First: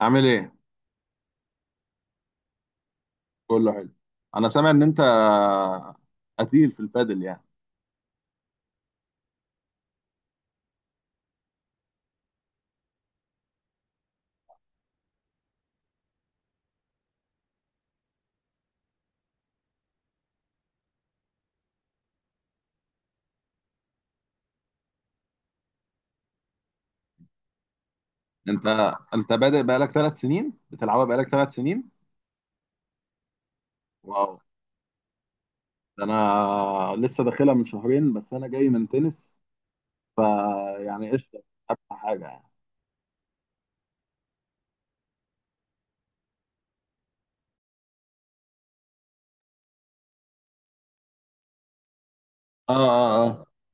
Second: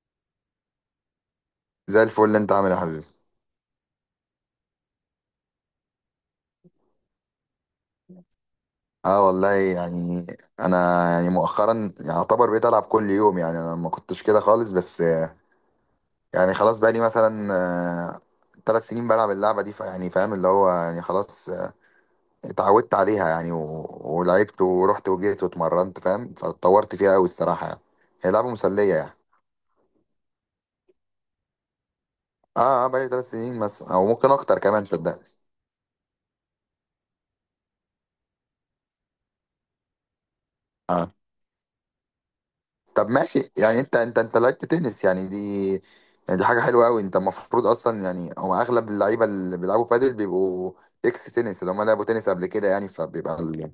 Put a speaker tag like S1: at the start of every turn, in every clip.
S1: عامل ايه؟
S2: زي الفل، انت عامل ايه يا حبيبي؟
S1: كله حلو. انا سامع ان انت قتيل في البادل يعني.
S2: اه والله يعني انا يعني مؤخرا يعتبر بقيت العب كل يوم. يعني انا ما كنتش كده خالص بس يعني خلاص بقى لي مثلا ثلاث سنين بلعب اللعبه دي. فيعني فاهم اللي هو يعني خلاص، اتعودت عليها يعني ولعبت ورحت وجيت واتمرنت، فاهم، فاتطورت فيها قوي الصراحه يعني. هي لعبه
S1: انت
S2: مسليه يعني.
S1: انت بادئ بقالك 3 سنين بتلعبها بقالك 3 سنين.
S2: اه اه، بقى لي ثلاث سنين مثلا او ممكن
S1: واو،
S2: اكتر كمان صدقني.
S1: ده انا لسه داخلها من شهرين بس، انا جاي من تنس. فيعني
S2: آه.
S1: قشطه ابقى حاجه يعني.
S2: طب ماشي، يعني انت لعبت تنس يعني، دي يعني دي حاجه حلوه قوي. انت المفروض اصلا يعني هو اغلب اللعيبه اللي بيلعبوا بادل بيبقوا اكس تنس، اللي هم لعبوا تنس قبل كده.
S1: اه،
S2: يعني
S1: اه،
S2: فبيبقى
S1: اه.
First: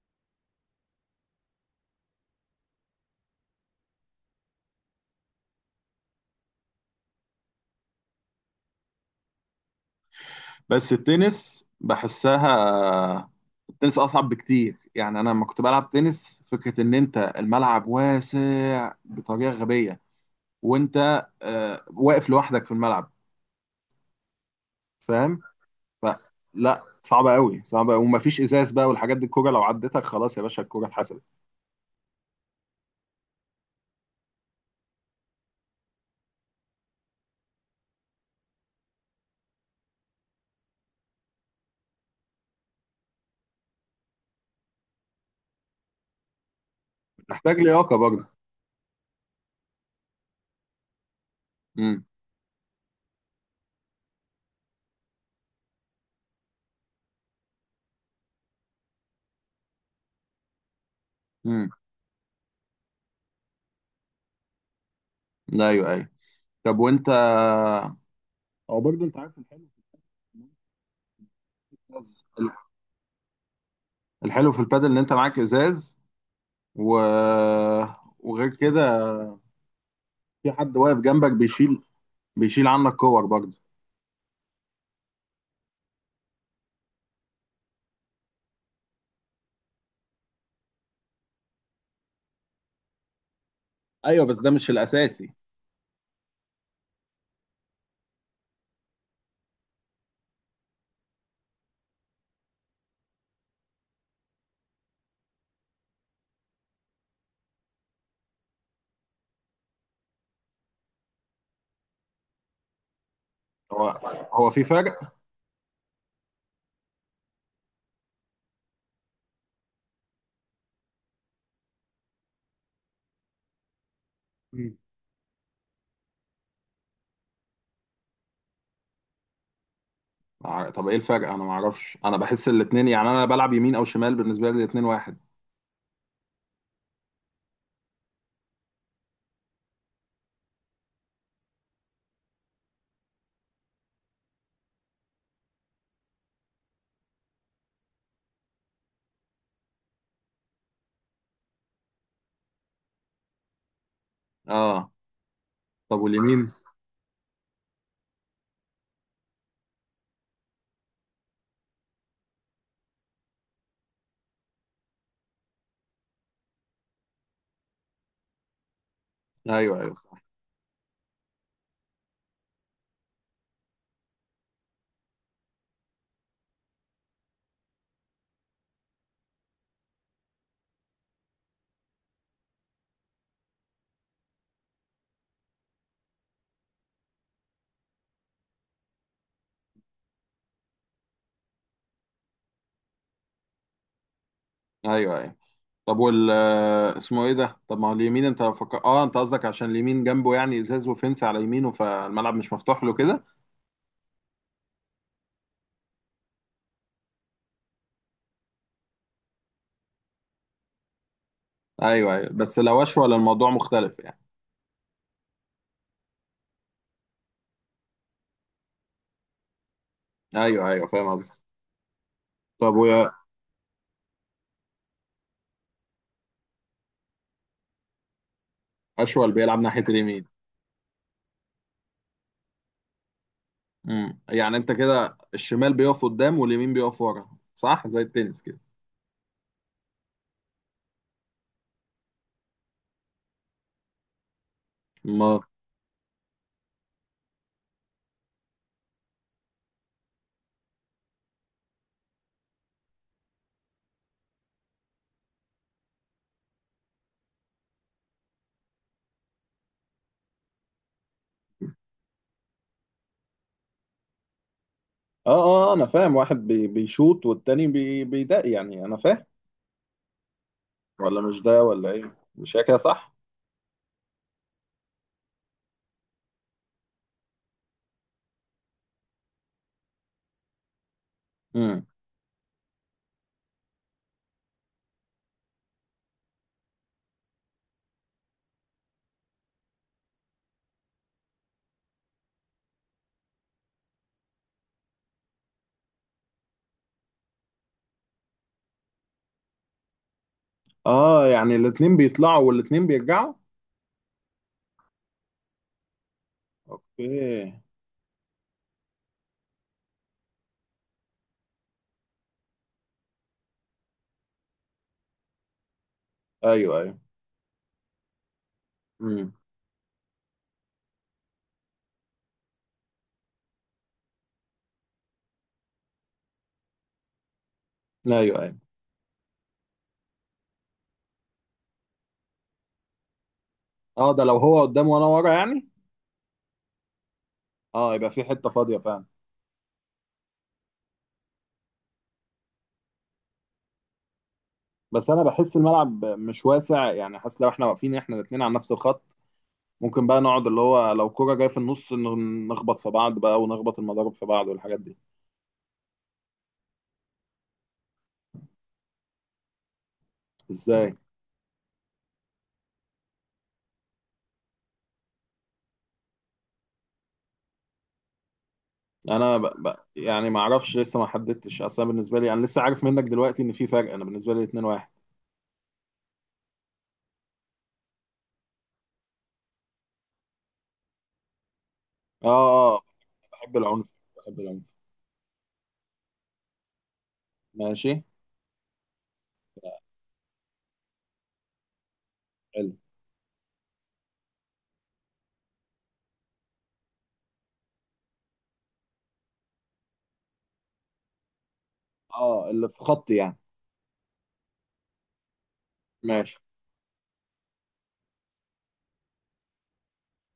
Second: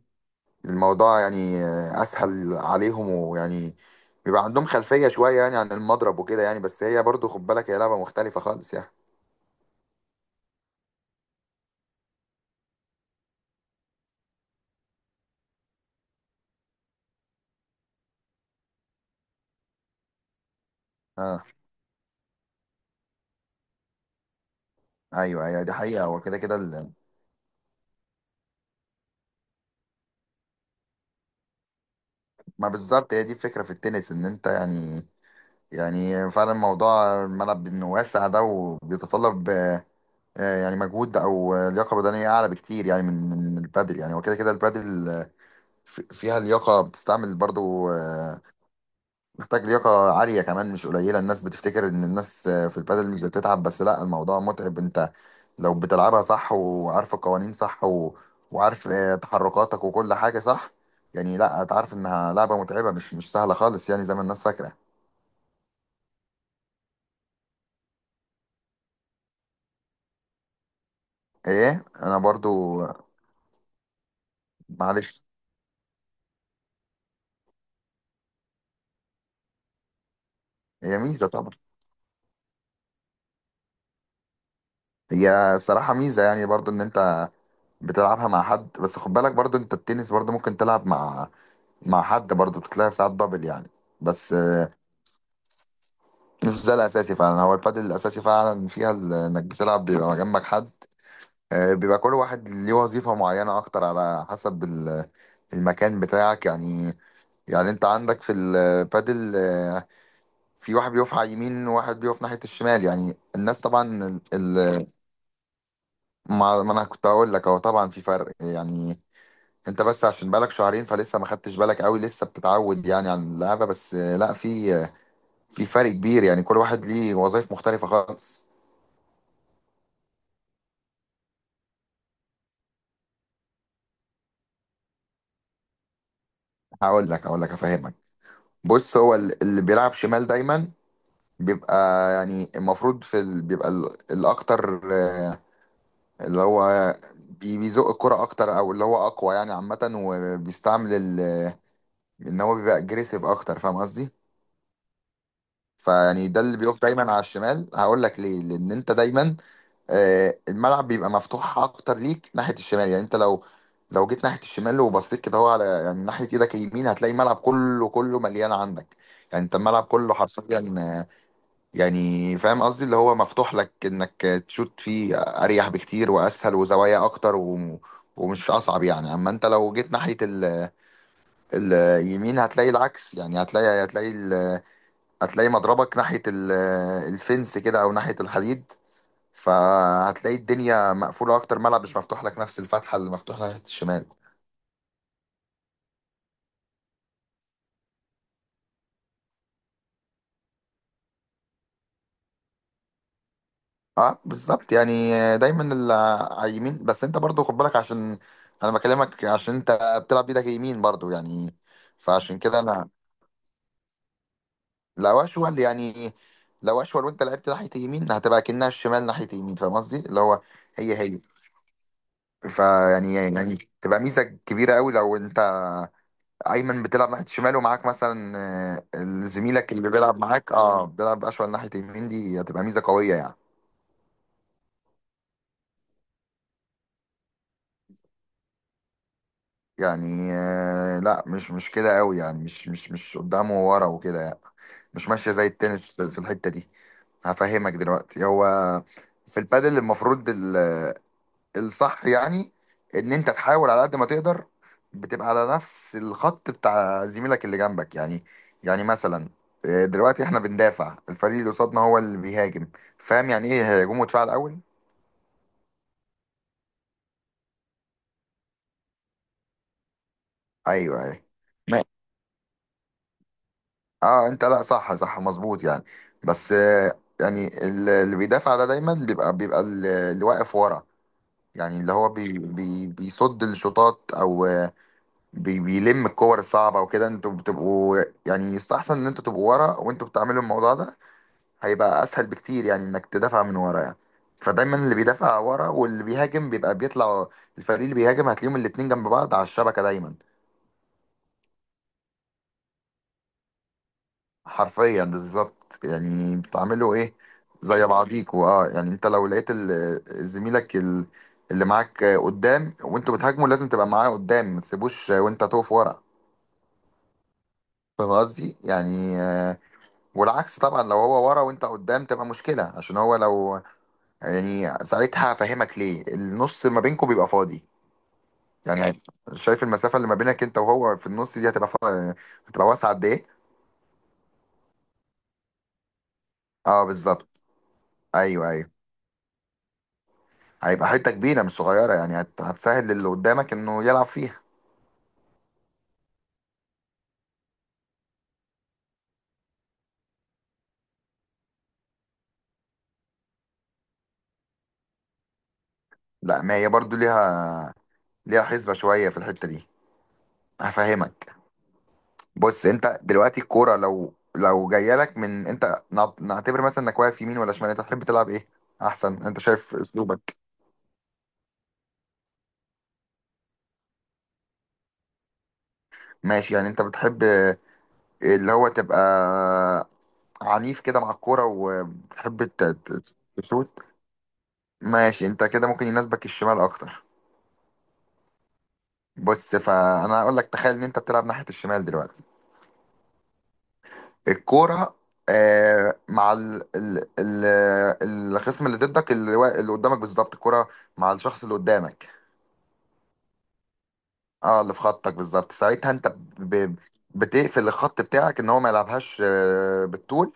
S2: الموضوع يعني اسهل عليهم، ويعني بيبقى عندهم خلفيه شويه يعني عن المضرب وكده. يعني بس هي برضو خد بالك، هي لعبه مختلفه خالص يعني.
S1: بس التنس بحسها، التنس اصعب بكتير يعني. انا لما كنت بلعب تنس فكره ان انت الملعب واسع بطريقه غبيه، وانت
S2: اه
S1: واقف لوحدك في الملعب، فاهم؟
S2: ايوه ايوه، دي حقيقه.
S1: ف...
S2: هو كده كده
S1: لا، صعبة قوي، صعبة قوي ومفيش ازاز بقى والحاجات دي، الكوره لو عدتك خلاص يا باشا الكوره اتحسبت.
S2: ما بالظبط هي دي الفكره في التنس، ان انت يعني يعني فعلا موضوع الملعب انه واسع ده، وبيتطلب يعني مجهود، او لياقه بدنيه اعلى بكتير يعني من البادل. يعني وكده كده البادل فيها لياقه بتستعمل
S1: محتاج
S2: برضو،
S1: لياقه برضه.
S2: محتاج لياقه عاليه كمان، مش قليله. الناس بتفتكر
S1: امم،
S2: ان الناس في البادل مش بتتعب، بس لا، الموضوع متعب. انت لو بتلعبها صح، وعارف القوانين صح، وعارف تحركاتك وكل حاجه صح، يعني لا
S1: امم،
S2: هتعرف انها لعبه متعبه، مش سهله خالص يعني زي ما الناس فاكره.
S1: ايوه، ايوه. طب وانت، او برضه انت عارف الحلو في
S2: ايه انا
S1: الازاز،
S2: برضو؟
S1: الحلو في البادل ان انت
S2: معلش.
S1: معاك ازاز و... وغير كده في حد
S2: هي
S1: واقف
S2: ميزه
S1: جنبك
S2: طبعا.
S1: بيشيل عنك كور برضه.
S2: هي صراحه ميزه يعني برضو ان انت بتلعبها مع حد. بس خد بالك برضو، انت التنس برضو ممكن تلعب مع حد برضو، بتتلعب ساعات دبل يعني،
S1: ايوه،
S2: بس
S1: بس ده مش الاساسي.
S2: مش ده الاساسي فعلا. هو البادل الاساسي فعلا فيها انك بتلعب بيبقى جنبك حد بيبقى كل واحد ليه وظيفه معينه اكتر على حسب المكان بتاعك يعني. يعني انت عندك في البادل في واحد بيقف على اليمين، وواحد بيقف ناحيه الشمال. يعني الناس
S1: هو
S2: طبعا،
S1: هو في فرق.
S2: ما انا كنت هقول لك، هو طبعا في فرق يعني. انت بس عشان بقالك شهرين فلسه ما خدتش بالك قوي، لسه بتتعود يعني على اللعبه، بس لا في
S1: مم.
S2: في فرق كبير يعني، كل واحد ليه وظائف مختلفه خالص.
S1: طب ايه الفرق؟ انا ما اعرفش، انا بحس الاتنين يعني. انا بلعب يمين او شمال بالنسبه لي الاتنين واحد.
S2: هقول لك افهمك. بص، هو اللي بيلعب شمال دايما بيبقى يعني المفروض في بيبقى الاكتر اللي هو بيزق الكرة اكتر، او اللي هو اقوى يعني عامه، وبيستعمل ان هو بيبقى اجريسيف اكتر، فاهم قصدي.
S1: اه. طب
S2: فيعني ده
S1: واليمين؟
S2: اللي بيقف دايما على الشمال. هقول لك ليه، لان انت دايما الملعب بيبقى مفتوح اكتر ليك ناحيه الشمال. يعني انت لو جيت ناحيه الشمال وبصيت كده، هو على يعني ناحيه ايدك اليمين، هتلاقي الملعب كله كله مليان عندك. يعني انت
S1: ايوه،
S2: الملعب
S1: ايوه،
S2: كله حرفيا يعني، فاهم قصدي، اللي هو مفتوح لك انك تشوت فيه اريح بكتير واسهل، وزوايا اكتر، و ومش اصعب يعني. اما انت لو جيت ناحيه اليمين، هتلاقي العكس. يعني هتلاقي مضربك ناحية الفنس كده، أو ناحية الحديد. فهتلاقي الدنيا مقفولة أكتر، ملعب مش مفتوح لك نفس الفتحة اللي مفتوحة ناحية الشمال.
S1: ايوه، ايوه. طب وال آه، اسمه ايه ده؟ طب ما هو اليمين، انت اه، انت قصدك عشان اليمين جنبه يعني ازاز وفنس على يمينه فالملعب مش مفتوح له كده.
S2: اه بالظبط يعني، دايما اللي على اليمين. بس انت برضو خد بالك، عشان انا بكلمك عشان انت بتلعب بايدك يمين برضو يعني.
S1: ايوه، ايوه،
S2: فعشان
S1: بس
S2: كده،
S1: لو
S2: انا
S1: اشول الموضوع مختلف يعني.
S2: لو اشول يعني، لو اشول وانت لعبت ناحية يمين، هتبقى كأنها الشمال ناحية يمين، فاهم قصدي، اللي هو
S1: ايوه، ايوه،
S2: هي
S1: فاهم
S2: هي.
S1: قصدك. طب
S2: فيعني تبقى ميزة كبيرة قوي لو انت ايمن بتلعب ناحيه شمال، ومعاك مثلا آه،
S1: واشول بيلعب
S2: زميلك
S1: ناحيه
S2: اللي بيلعب
S1: اليمين.
S2: معاك، اه، بيلعب اشول ناحيه يمين، دي هتبقى ميزه قويه يعني.
S1: يعني انت كده الشمال بيقف قدام واليمين بيقف ورا، صح؟ زي التنس كده.
S2: يعني آه، لا، مش كده قوي. يعني مش قدامه وورا وكده يعني. مش
S1: ما،
S2: ماشيه
S1: اه،
S2: زي التنس في الحته دي. هفهمك دلوقتي، هو في البادل المفروض الصح يعني ان انت تحاول على قد ما تقدر، بتبقى على نفس الخط بتاع زميلك اللي جنبك. يعني يعني مثلا دلوقتي احنا بندافع، الفريق اللي قصادنا هو اللي بيهاجم. فاهم يعني ايه هجوم ودفاع الاول؟
S1: اه، انا فاهم. واحد بيشوط والتاني بيدق، يعني انا فاهم.
S2: ايوه
S1: ولا
S2: ايوه
S1: مش ده
S2: ما-
S1: ولا ايه؟ مش هي كده صح؟
S2: اه انت، لا صح، صح مظبوط يعني. بس يعني اللي بيدافع ده دايما بيبقى اللي واقف ورا، يعني اللي هو بي بي بيصد الشوطات، او بيلم الكور الصعبة وكده. انتوا بتبقوا يعني يستحسن ان انتوا تبقوا ورا وانتوا بتعملوا الموضوع ده. هيبقى اسهل بكتير يعني انك تدافع من ورا يعني. فدايما اللي بيدافع ورا، واللي بيهاجم بيبقى بيطلع، الفريق اللي بيهاجم هتلاقيهم الاتنين جنب بعض على الشبكة دايما.
S1: اه، يعني الاتنين بيطلعوا والاتنين بيرجعوا.
S2: حرفيا بالظبط، يعني بتعملوا ايه
S1: اوكي.
S2: زي بعضيكوا. اه، يعني انت لو لقيت زميلك اللي معاك قدام وانتوا بتهاجموا، لازم تبقى معاه قدام، ما تسيبوش وانت تقف ورا.
S1: ايوه، ايوه.
S2: فاهم قصدي يعني
S1: امم،
S2: والعكس طبعا، لو هو ورا وانت قدام تبقى مشكلة، عشان هو لو يعني ساعتها هفهمك ليه النص ما بينكم بيبقى فاضي
S1: ايوه، ايوه.
S2: يعني. شايف المسافة اللي ما بينك انت وهو في النص دي، هتبقى هتبقى واسعة قد ايه؟
S1: اه، ده لو هو قدام وانا ورا يعني.
S2: اه بالظبط.
S1: اه، يبقى في حته
S2: ايوه ايوه،
S1: فاضيه فعلا.
S2: هيبقى حتة كبيرة مش صغيرة، يعني هتسهل للي قدامك انه يلعب فيها.
S1: بس انا بحس الملعب مش واسع يعني، حاسس لو احنا واقفين احنا الاتنين على نفس الخط ممكن بقى نقعد اللي هو لو كرة جايه في النص نخبط في بعض بقى ونخبط المضارب في بعض والحاجات دي.
S2: لا، ما هي برضو ليها حسبة شوية في الحتة دي.
S1: ازاي؟
S2: هفهمك. بص، انت دلوقتي الكوره لو جايه لك من، انت نعتبر مثلا انك واقف يمين ولا شمال، انت تحب تلعب ايه، احسن،
S1: انا
S2: انت شايف
S1: يعني
S2: اسلوبك؟
S1: ما اعرفش، لسه ما حددتش اصلا بالنسبه لي. انا لسه عارف منك دلوقتي ان في فرق. انا بالنسبه لي 2 1.
S2: ماشي، يعني انت بتحب اللي هو تبقى عنيف كده مع الكوره
S1: اه،
S2: وبتحب
S1: اه، آه. بحب
S2: تشوت.
S1: العنف، بحب العنف.
S2: ماشي، انت كده ممكن يناسبك الشمال اكتر.
S1: ماشي.
S2: بص، فانا هقول لك، تخيل ان انت بتلعب ناحيه الشمال دلوقتي.
S1: حلو.
S2: الكوره اه، مع ال ال ال الخصم اللي ضدك، اللي اللي قدامك بالظبط، الكوره مع الشخص اللي قدامك.
S1: اه، اللي في خطي يعني.
S2: اه، اللي في خطك بالظبط، ساعتها انت
S1: ماشي.
S2: بتقفل الخط بتاعك ان هو ما يلعبهاش بالطول،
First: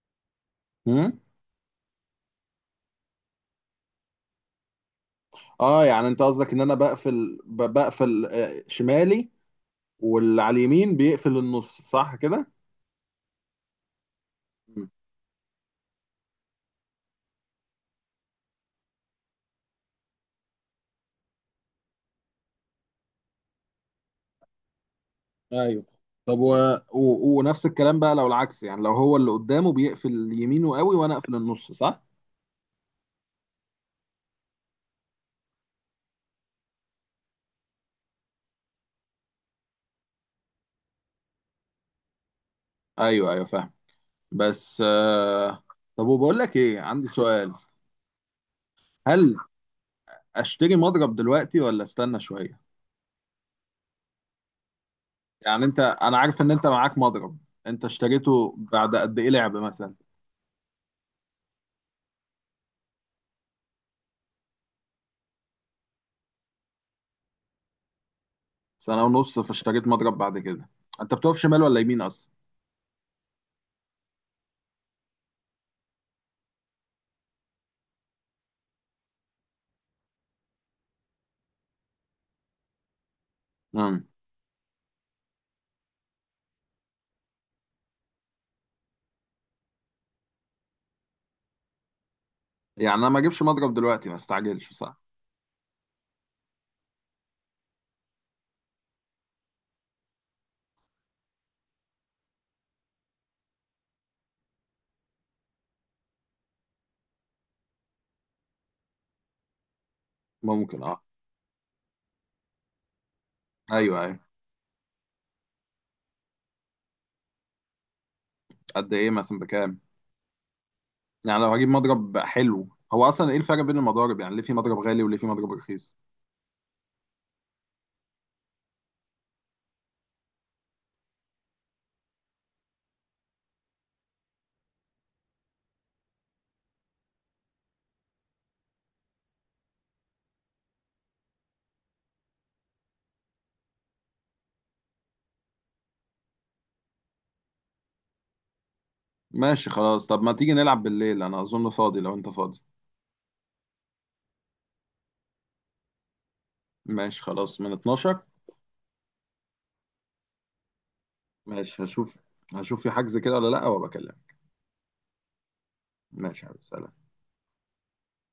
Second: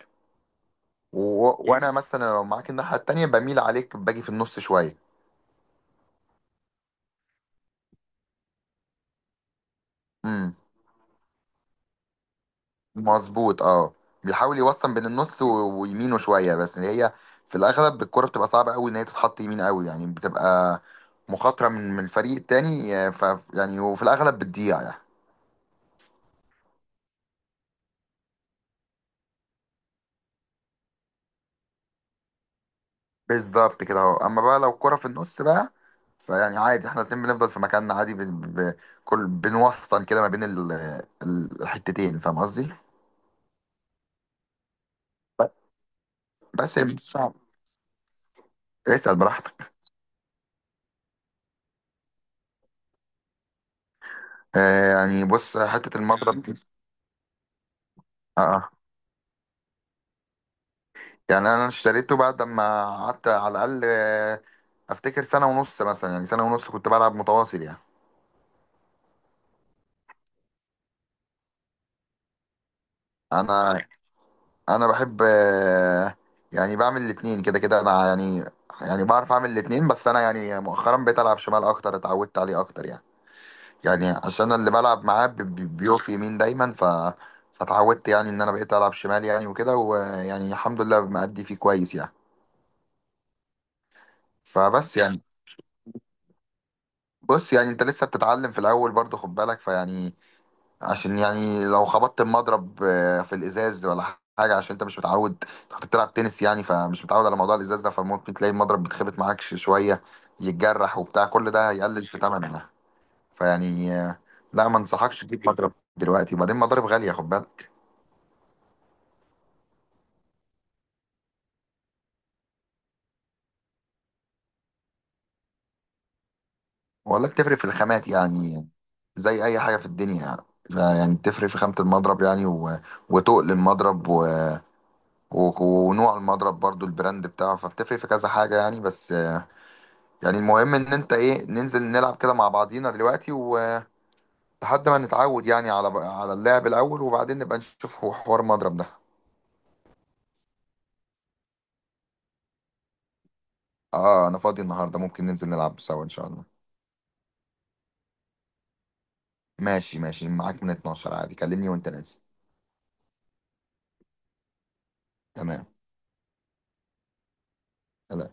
S1: امم،
S2: وانا مثلا لو معاك الناحيه التانيه بميل عليك، باجي في النص شويه.
S1: اه، يعني انت قصدك ان انا بقفل بقفل شمالي واللي
S2: امم
S1: على اليمين بيقفل النص، صح كده؟
S2: مظبوط اه. بيحاول
S1: مم.
S2: يوصل بين النص ويمينه شويه، بس اللي هي في الاغلب الكره بتبقى صعبه قوي ان هي تتحط يمين قوي، يعني بتبقى مخاطره من الفريق التاني آه، ف يعني وفي الاغلب بتضيع يعني.
S1: ايوه. طب ونفس الكلام بقى لو العكس يعني. لو هو اللي قدامه بيقفل يمينه قوي وانا اقفل النص، صح؟
S2: بالظبط كده اهو. اما بقى لو كرة في النص بقى، فيعني عادي احنا الاتنين بنفضل في مكاننا عادي، ب... كل بنوسطن كده ما بين الحتتين، فاهم قصدي.
S1: ايوه، ايوه، فاهم. بس
S2: ب-
S1: طب وبقول لك
S2: بس
S1: ايه،
S2: هي مش
S1: عندي
S2: صعب.
S1: سؤال.
S2: اسأل
S1: هل
S2: براحتك.
S1: اشتري مضرب دلوقتي ولا استنى شوية؟
S2: آه يعني، بص،
S1: يعني انت،
S2: حتة
S1: انا عارف
S2: المضرب
S1: ان
S2: دي،
S1: انت معاك مضرب، انت
S2: اه
S1: اشتريته
S2: آه.
S1: بعد قد ايه لعب مثلا؟
S2: يعني انا اشتريته بعد ما قعدت على الاقل افتكر سنة ونص مثلا، يعني سنة ونص كنت بلعب متواصل يعني.
S1: سنة ونص فاشتريت مضرب بعد كده. انت بتقف شمال ولا يمين اصلا؟
S2: انا انا بحب يعني بعمل الاتنين كده كده انا يعني. يعني بعرف اعمل الاتنين، بس انا يعني مؤخرا بقيت العب شمال اكتر، اتعودت عليه اكتر يعني.
S1: امم.
S2: يعني عشان اللي بلعب معاه بيقف يمين دايما، فاتعودت يعني ان انا بقيت العب شمال، يعني وكده، ويعني الحمد لله مأدي فيه كويس يعني.
S1: يعني انا ما اجيبش مضرب دلوقتي، ما استعجلش،
S2: فبس
S1: صح؟
S2: يعني، بص، يعني انت لسه بتتعلم في الاول برضه، خد بالك فيعني، عشان يعني لو خبطت المضرب في الازاز ولا حاجه، عشان انت مش متعود. انت كنت بتلعب تنس يعني، فمش متعود على موضوع الازاز ده، فممكن تلاقي المضرب بيتخبط معاك شويه،
S1: ممكن
S2: يتجرح
S1: اه.
S2: وبتاع، كل ده هيقلل في ثمنها. فيعني
S1: ايوه، ايوه.
S2: لا ما انصحكش تجيب مضرب دلوقتي. وبعدين مضارب غاليه خد بالك.
S1: قد ايه مثلا؟ بكام؟ يعني لو هجيب مضرب حلو، هو اصلا ايه الفرق بين المضارب يعني؟ ليه في مضرب غالي وليه في مضرب رخيص؟
S2: ولا بتفرق في الخامات، يعني زي اي حاجه في الدنيا يعني. فيعني بتفرق في خامه المضرب، يعني وتقل المضرب، و... ونوع المضرب برضو، البراند بتاعه، فبتفرق في كذا حاجه يعني. بس يعني المهم ان انت ايه، ننزل نلعب كده مع بعضينا دلوقتي، ولحد ما نتعود يعني على اللعب الاول، وبعدين نبقى نشوف هو حوار مضرب ده.
S1: ماشي خلاص. طب ما تيجي نلعب بالليل؟ انا اظن فاضي لو انت فاضي.
S2: اه انا فاضي النهارده، ممكن ننزل نلعب سوا ان شاء الله.
S1: ماشي خلاص، من 12.
S2: ماشي ماشي، معاك من 12 عادي، كلمني
S1: ماشي،
S2: وانت
S1: هشوف.
S2: نازل.
S1: هشوف في حجز كده ولا لا وبكلمك.
S2: تمام.
S1: ماشي يا حبيبي، سلام.
S2: سلام.